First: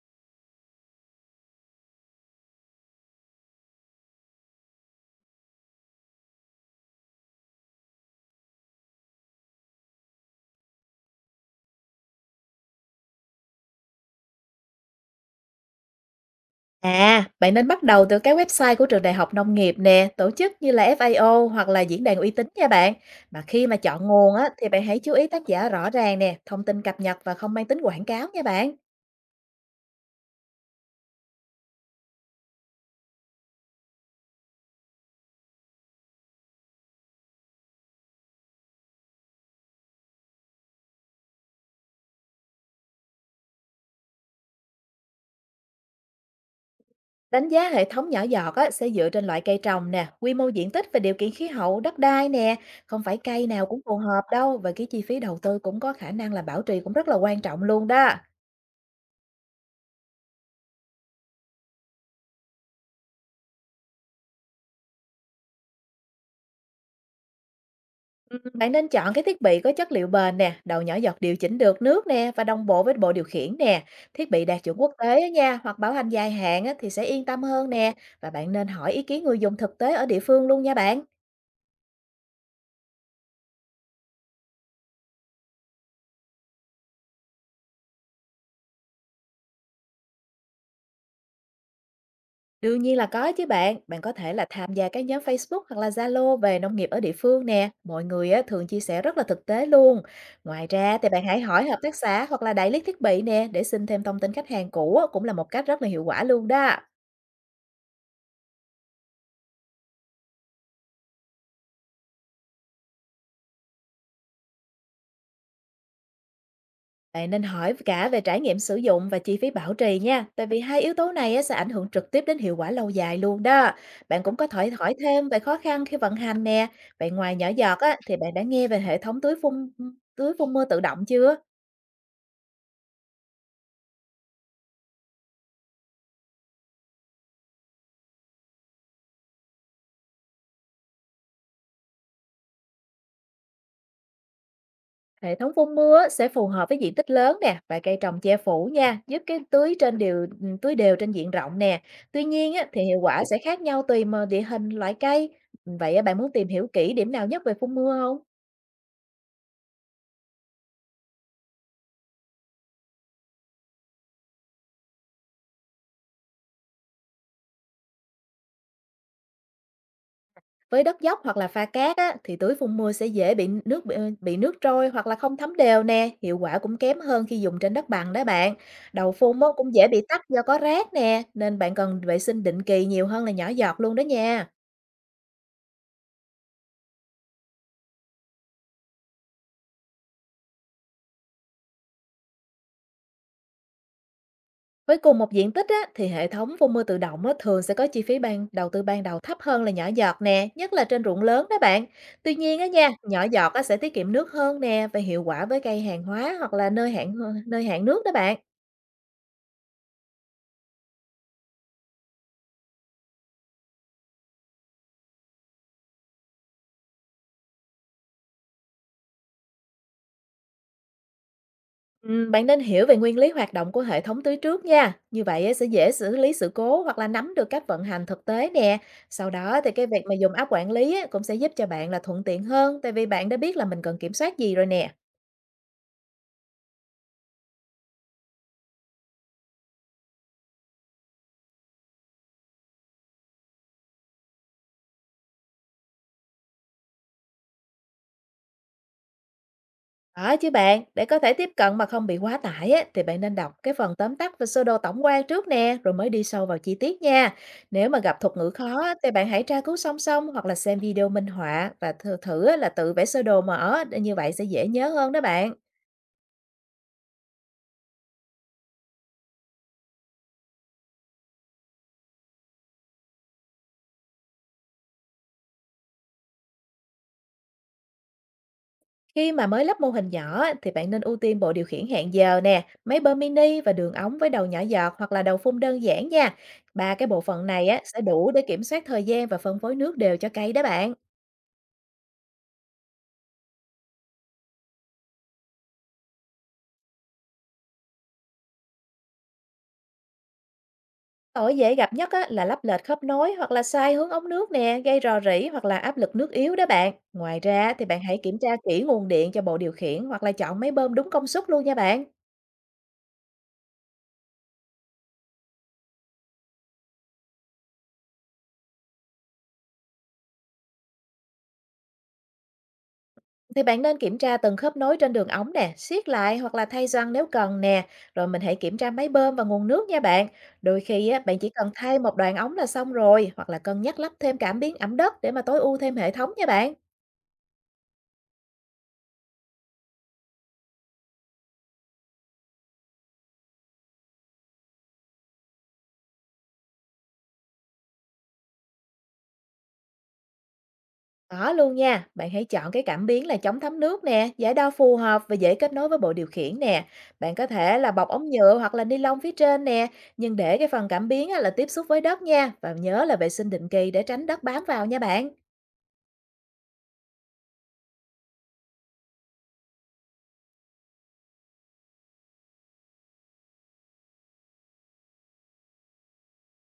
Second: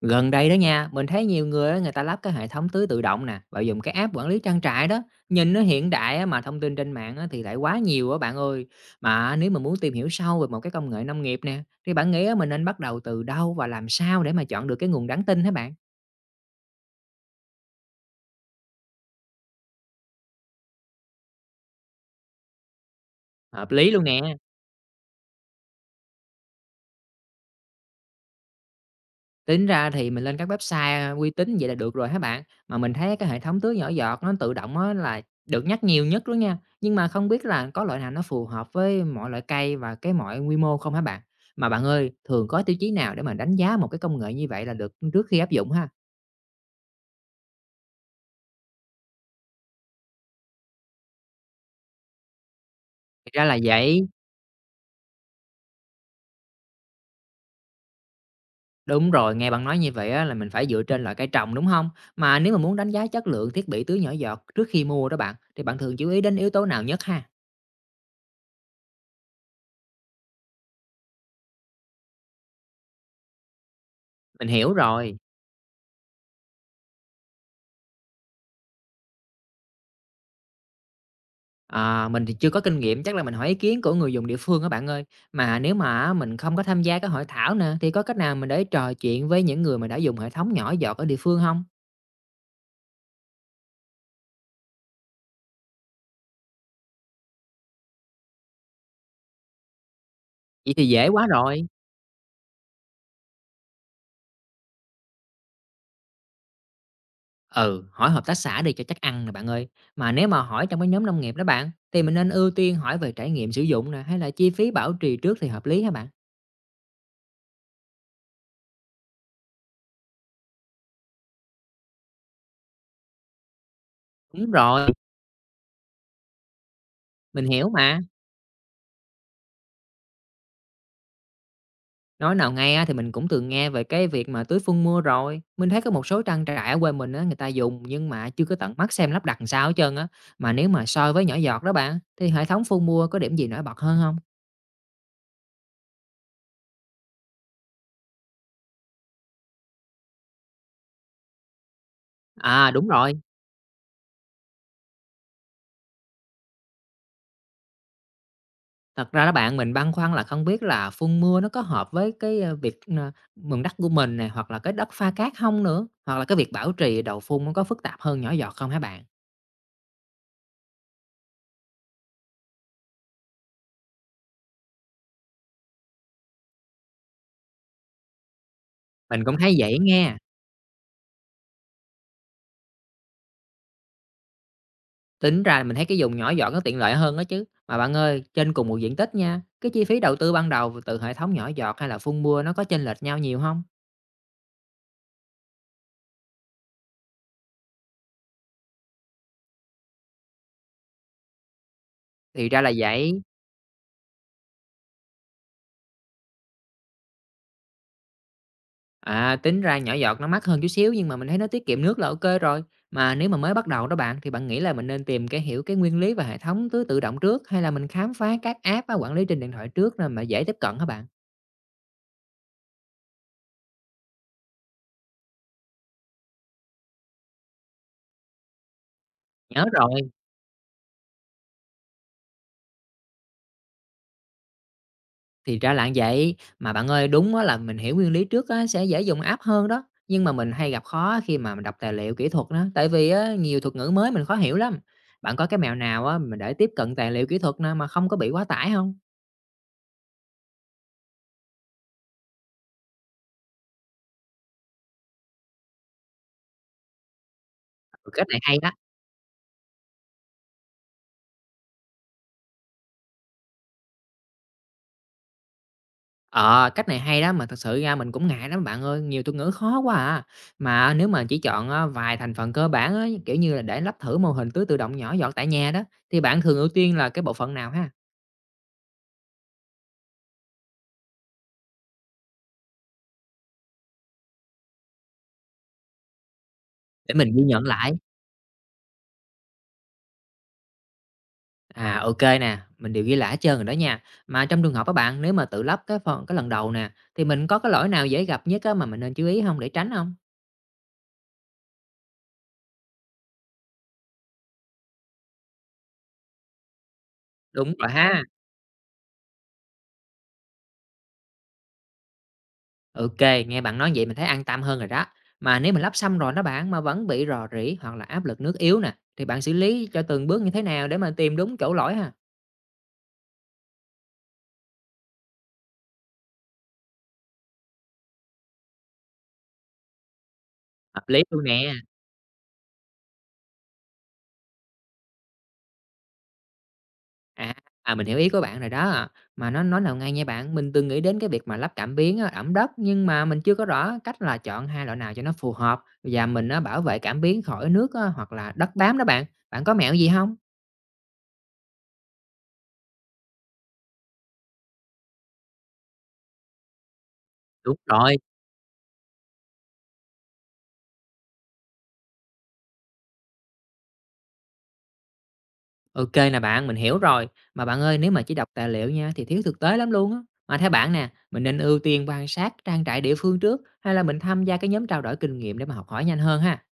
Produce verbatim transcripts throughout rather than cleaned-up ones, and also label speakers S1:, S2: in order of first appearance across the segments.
S1: Gần đây đó nha, mình thấy nhiều người á, người ta lắp cái hệ thống tưới tự động nè, và dùng cái app quản lý trang trại đó. Nhìn nó hiện đại á, mà thông tin trên mạng á, thì lại quá nhiều á bạn ơi. Mà nếu mà muốn tìm hiểu sâu về một cái công nghệ nông nghiệp nè, thì bạn nghĩ á, mình nên bắt đầu từ đâu và làm sao để mà chọn được cái nguồn đáng tin hả bạn?
S2: À, bạn nên bắt đầu từ cái website của trường đại học nông nghiệp nè, tổ chức như là pha o hoặc là diễn đàn uy tín nha bạn. Mà khi
S1: Hợp
S2: mà
S1: lý luôn
S2: chọn
S1: nè.
S2: nguồn á, thì bạn hãy chú ý tác giả rõ ràng nè, thông tin cập nhật và không mang tính quảng cáo nha bạn.
S1: Tính ra thì mình lên các website uy tín vậy là được rồi hả bạn? Mà mình thấy cái hệ thống tưới nhỏ giọt nó tự động á là được nhắc nhiều nhất đó nha. Nhưng mà không biết là có loại nào nó phù hợp với mọi loại cây và cái mọi quy mô không hả bạn? Mà bạn ơi, thường có tiêu chí nào để mà đánh giá một cái công nghệ như vậy là được trước khi áp dụng ha?
S2: Đánh giá hệ thống nhỏ giọt á, sẽ dựa trên loại cây trồng nè, quy mô diện tích và điều kiện khí hậu, đất đai nè. Không phải
S1: Thì ra
S2: cây
S1: là
S2: nào cũng phù
S1: vậy.
S2: hợp đâu, và cái chi phí đầu tư cũng có khả năng là bảo trì cũng rất là quan trọng luôn đó.
S1: Đúng rồi, nghe bạn nói như vậy á, là mình phải dựa trên loại cây trồng đúng không? Mà nếu mà muốn đánh giá chất lượng thiết bị tưới nhỏ giọt trước khi mua đó bạn, thì bạn thường chú ý đến yếu tố nào nhất ha?
S2: Ừm, bạn nên chọn cái thiết bị có chất liệu bền nè, đầu nhỏ giọt điều chỉnh được nước nè và đồng bộ với bộ điều khiển nè. Thiết bị
S1: Mình
S2: đạt
S1: hiểu
S2: chuẩn quốc
S1: rồi.
S2: tế á nha, hoặc bảo hành dài hạn á, thì sẽ yên tâm hơn nè. Và bạn nên hỏi ý kiến người dùng thực tế ở địa phương luôn nha bạn.
S1: À, mình thì chưa có kinh nghiệm, chắc là mình hỏi ý kiến của người dùng địa phương á bạn ơi. Mà nếu mà á, mình không có tham gia các hội thảo nè, thì có cách nào mình để trò chuyện với những người mà đã dùng hệ thống nhỏ giọt ở địa phương không?
S2: Đương nhiên là có chứ bạn, bạn có thể là tham gia các nhóm Facebook hoặc là Zalo về nông nghiệp ở địa phương nè. Mọi người á, thường chia sẻ rất là thực tế luôn. Ngoài
S1: Vậy thì
S2: ra
S1: dễ
S2: thì bạn
S1: quá
S2: hãy
S1: rồi.
S2: hỏi hợp tác xã hoặc là đại lý thiết bị nè, để xin thêm thông tin khách hàng cũ á, cũng là một cách rất là hiệu quả luôn đó.
S1: Ừ, hỏi hợp tác xã đi cho chắc ăn nè bạn ơi. Mà nếu mà hỏi trong cái nhóm nông nghiệp đó bạn, thì mình nên ưu tiên hỏi về trải nghiệm sử dụng nè, hay là chi phí bảo trì trước thì hợp lý hả bạn?
S2: Bạn nên hỏi cả về trải nghiệm sử dụng và chi phí bảo trì nha, tại vì hai yếu tố này á, sẽ ảnh hưởng trực tiếp đến hiệu quả lâu dài luôn đó. Bạn cũng có
S1: Đúng
S2: thể
S1: rồi,
S2: hỏi thêm về khó khăn khi vận hành nè. Vậy ngoài
S1: mình
S2: nhỏ
S1: hiểu
S2: giọt á,
S1: mà.
S2: thì bạn đã nghe về hệ thống tưới phun tưới phun mưa tự động chưa?
S1: Nói nào ngay á, thì mình cũng từng nghe về cái việc mà tưới phun mưa rồi. Mình thấy có một số trang trại ở quê mình á, người ta dùng nhưng mà chưa có tận mắt xem lắp đặt làm sao hết trơn á. Mà nếu mà so với nhỏ giọt đó bạn, thì hệ thống phun mưa có điểm gì nổi bật hơn không?
S2: Hệ thống phun mưa á, sẽ phù hợp với diện tích lớn nè và cây trồng che phủ nha, giúp cái tưới trên đều tưới đều trên diện rộng nè. Tuy nhiên á,
S1: À
S2: thì
S1: đúng
S2: hiệu
S1: rồi,
S2: quả sẽ khác nhau tùy mà địa hình, loại cây. Vậy á, bạn muốn tìm hiểu kỹ điểm nào nhất về phun mưa không?
S1: thật ra đó bạn mình băn khoăn là không biết là phun mưa nó có hợp với cái ờ, việc ờ, mừng đất của mình này hoặc là cái đất pha cát không nữa, hoặc là cái việc bảo trì đầu phun nó có phức tạp hơn nhỏ giọt không hả bạn?
S2: Với đất dốc hoặc là pha cát á, thì tưới phun mưa sẽ dễ bị nước bị, ờ, bị nước trôi hoặc là không thấm đều nè, hiệu quả cũng kém hơn khi dùng trên đất bằng đó bạn. Đầu
S1: Mình cũng
S2: phun á,
S1: thấy
S2: cũng
S1: vậy
S2: dễ bị
S1: nghe.
S2: tắc do có rác nè, nên bạn cần vệ sinh định kỳ nhiều hơn là nhỏ giọt luôn đó nha.
S1: Tính ra mình thấy cái dùng nhỏ giọt nó tiện lợi hơn đó chứ. Mà bạn ơi, trên cùng một diện tích nha, cái chi phí đầu tư ban đầu từ hệ thống nhỏ giọt hay là phun mưa nó có chênh lệch nhau nhiều không?
S2: Với cùng một diện tích á, thì hệ thống phun mưa tự động á, thường sẽ có chi phí ban đầu tư ban đầu thấp hơn là nhỏ giọt nè, nhất là trên ruộng lớn đó bạn. Tuy
S1: Thì ra
S2: nhiên á
S1: là
S2: nha,
S1: vậy.
S2: nhỏ giọt á, sẽ tiết kiệm nước hơn nè và hiệu quả với cây hàng hóa hoặc là nơi hạn nơi hạn nước đó bạn.
S1: À, tính ra nhỏ giọt nó mắc hơn chút xíu nhưng mà mình thấy nó tiết kiệm nước là ok rồi. Mà nếu mà mới bắt đầu đó bạn, thì bạn nghĩ là mình nên tìm cái hiểu cái nguyên lý và hệ thống tưới tự động trước hay là mình khám phá các app á, quản lý trên điện thoại trước nên mà dễ tiếp cận hả bạn?
S2: Ừm, bạn nên hiểu về nguyên lý hoạt động của hệ thống tưới trước nha. Như vậy á, sẽ dễ xử lý sự cố hoặc là nắm được cách vận hành thực tế nè. Sau đó
S1: Nhớ
S2: thì cái
S1: rồi.
S2: việc mà dùng app quản lý á, cũng sẽ giúp cho bạn là thuận tiện hơn, tại vì bạn đã biết là mình cần kiểm soát gì rồi nè.
S1: Thì ra là vậy, mà bạn ơi, đúng á là mình hiểu nguyên lý trước á sẽ dễ dùng app hơn đó, nhưng mà mình hay gặp khó khi mà mình đọc tài liệu kỹ thuật đó, tại vì á nhiều thuật ngữ mới mình khó hiểu lắm. Bạn có cái mẹo nào á mình để tiếp cận tài liệu kỹ thuật nè mà không có bị quá tải không?
S2: Đó chứ bạn, để có thể tiếp cận mà không bị quá tải á, thì bạn nên đọc cái phần tóm tắt và sơ đồ tổng quan trước nè, rồi mới đi sâu vào chi tiết nha. Nếu mà
S1: Ừ,
S2: gặp
S1: cách
S2: thuật
S1: này
S2: ngữ
S1: hay đó.
S2: khó á, thì bạn hãy tra cứu song song hoặc là xem video minh họa, và thử, thử á, là tự vẽ sơ đồ mở, như vậy sẽ dễ nhớ hơn đó bạn.
S1: Ờ, cách này hay đó, mà thật sự ra mình cũng ngại lắm bạn ơi, nhiều thuật ngữ khó quá à. Mà nếu mà chỉ chọn á vài thành phần cơ bản á, kiểu như là, để lắp thử mô hình tưới tự động nhỏ giọt tại nhà đó, thì bạn thường ưu tiên là cái bộ phận nào ha?
S2: Khi mà mới lắp mô hình nhỏ á, thì bạn nên ưu tiên bộ điều khiển hẹn giờ nè, máy bơm mini và đường ống với đầu nhỏ giọt hoặc là đầu phun đơn giản nha. Ba cái
S1: Để
S2: bộ
S1: mình ghi
S2: phận
S1: nhận
S2: này á,
S1: lại.
S2: sẽ đủ để kiểm soát thời gian và phân phối nước đều cho cây đó bạn.
S1: À, ok nè, mình đều ghi lại hết trơn rồi đó nha. Mà trong trường hợp các bạn, nếu mà tự lắp cái phần cái lần đầu nè, thì mình có cái lỗi nào dễ gặp nhất á mà mình nên chú ý không để tránh không?
S2: Lỗi dễ gặp nhất á, là lắp lệch khớp nối hoặc là sai hướng ống nước nè, gây rò rỉ hoặc là áp lực nước yếu đó bạn. Ngoài
S1: Đúng
S2: ra thì
S1: rồi
S2: bạn hãy
S1: ha.
S2: kiểm tra kỹ nguồn điện cho bộ điều khiển, hoặc là chọn máy bơm đúng công suất luôn nha bạn.
S1: Ok, nghe bạn nói vậy mình thấy an tâm hơn rồi đó. Mà nếu mình lắp xong rồi đó bạn, mà vẫn bị rò rỉ hoặc là áp lực nước yếu nè, thì bạn xử lý cho từng bước như thế nào để mà tìm đúng chỗ lỗi ha?
S2: Thì bạn nên kiểm tra từng khớp nối trên đường ống nè, siết lại hoặc là thay gioăng nếu cần nè. Rồi mình hãy kiểm tra máy bơm và nguồn nước nha bạn. Đôi
S1: Hợp
S2: khi á,
S1: lý
S2: bạn
S1: luôn
S2: chỉ cần
S1: nè.
S2: thay một đoạn ống là xong rồi, hoặc là cân nhắc lắp thêm cảm biến ẩm đất để mà tối ưu thêm hệ thống nha bạn.
S1: À, à, mình hiểu ý của bạn rồi đó. Mà nó nói nào ngay nha bạn, mình từng nghĩ đến cái việc mà lắp cảm biến á, ẩm đất nhưng mà mình chưa có rõ cách là chọn hai loại nào cho nó phù hợp và mình á, bảo vệ cảm biến khỏi nước á, hoặc là đất bám đó bạn. Bạn có mẹo gì không?
S2: Có luôn nha, bạn hãy chọn cái cảm biến là chống thấm nước nè, giải đo phù hợp và dễ kết nối với bộ điều khiển nè. Bạn có
S1: Đúng
S2: thể là bọc
S1: rồi,
S2: ống nhựa hoặc là ni lông phía trên nè, nhưng để cái phần cảm biến á, là tiếp xúc với đất nha, và nhớ là vệ sinh định kỳ để tránh đất bám vào nha bạn.
S1: Ok nè bạn, mình hiểu rồi. Mà bạn ơi, nếu mà chỉ đọc tài liệu nha thì thiếu thực tế lắm luôn á. Mà theo bạn nè, mình nên ưu tiên quan sát trang trại địa phương trước hay là mình tham gia cái nhóm trao đổi kinh nghiệm để mà học hỏi nhanh hơn ha?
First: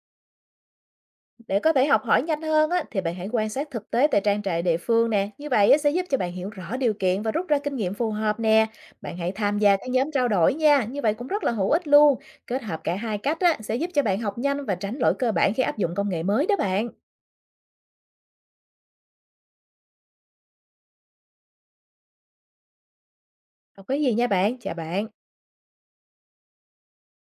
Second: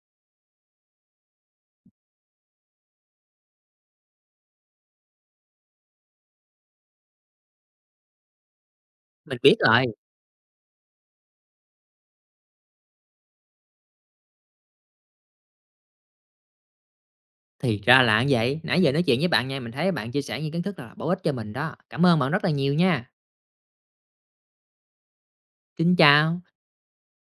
S2: Để có thể học hỏi nhanh hơn á, thì bạn hãy quan sát thực tế tại trang trại địa phương nè. Như vậy á, sẽ giúp cho bạn hiểu rõ điều kiện và rút ra kinh nghiệm phù hợp nè. Bạn hãy
S1: Mình biết
S2: tham gia
S1: rồi.
S2: các nhóm trao đổi nha. Như vậy cũng rất là hữu ích luôn. Kết hợp cả hai cách á, sẽ giúp cho bạn học nhanh và tránh lỗi cơ bản khi áp dụng công nghệ mới đó bạn.
S1: Thì ra là như vậy, nãy giờ nói chuyện với bạn nha, mình thấy bạn chia sẻ những kiến thức là bổ ích cho mình đó. Cảm ơn bạn rất là nhiều nha.
S2: Không có gì nha bạn. Chào bạn.
S1: Xin chào.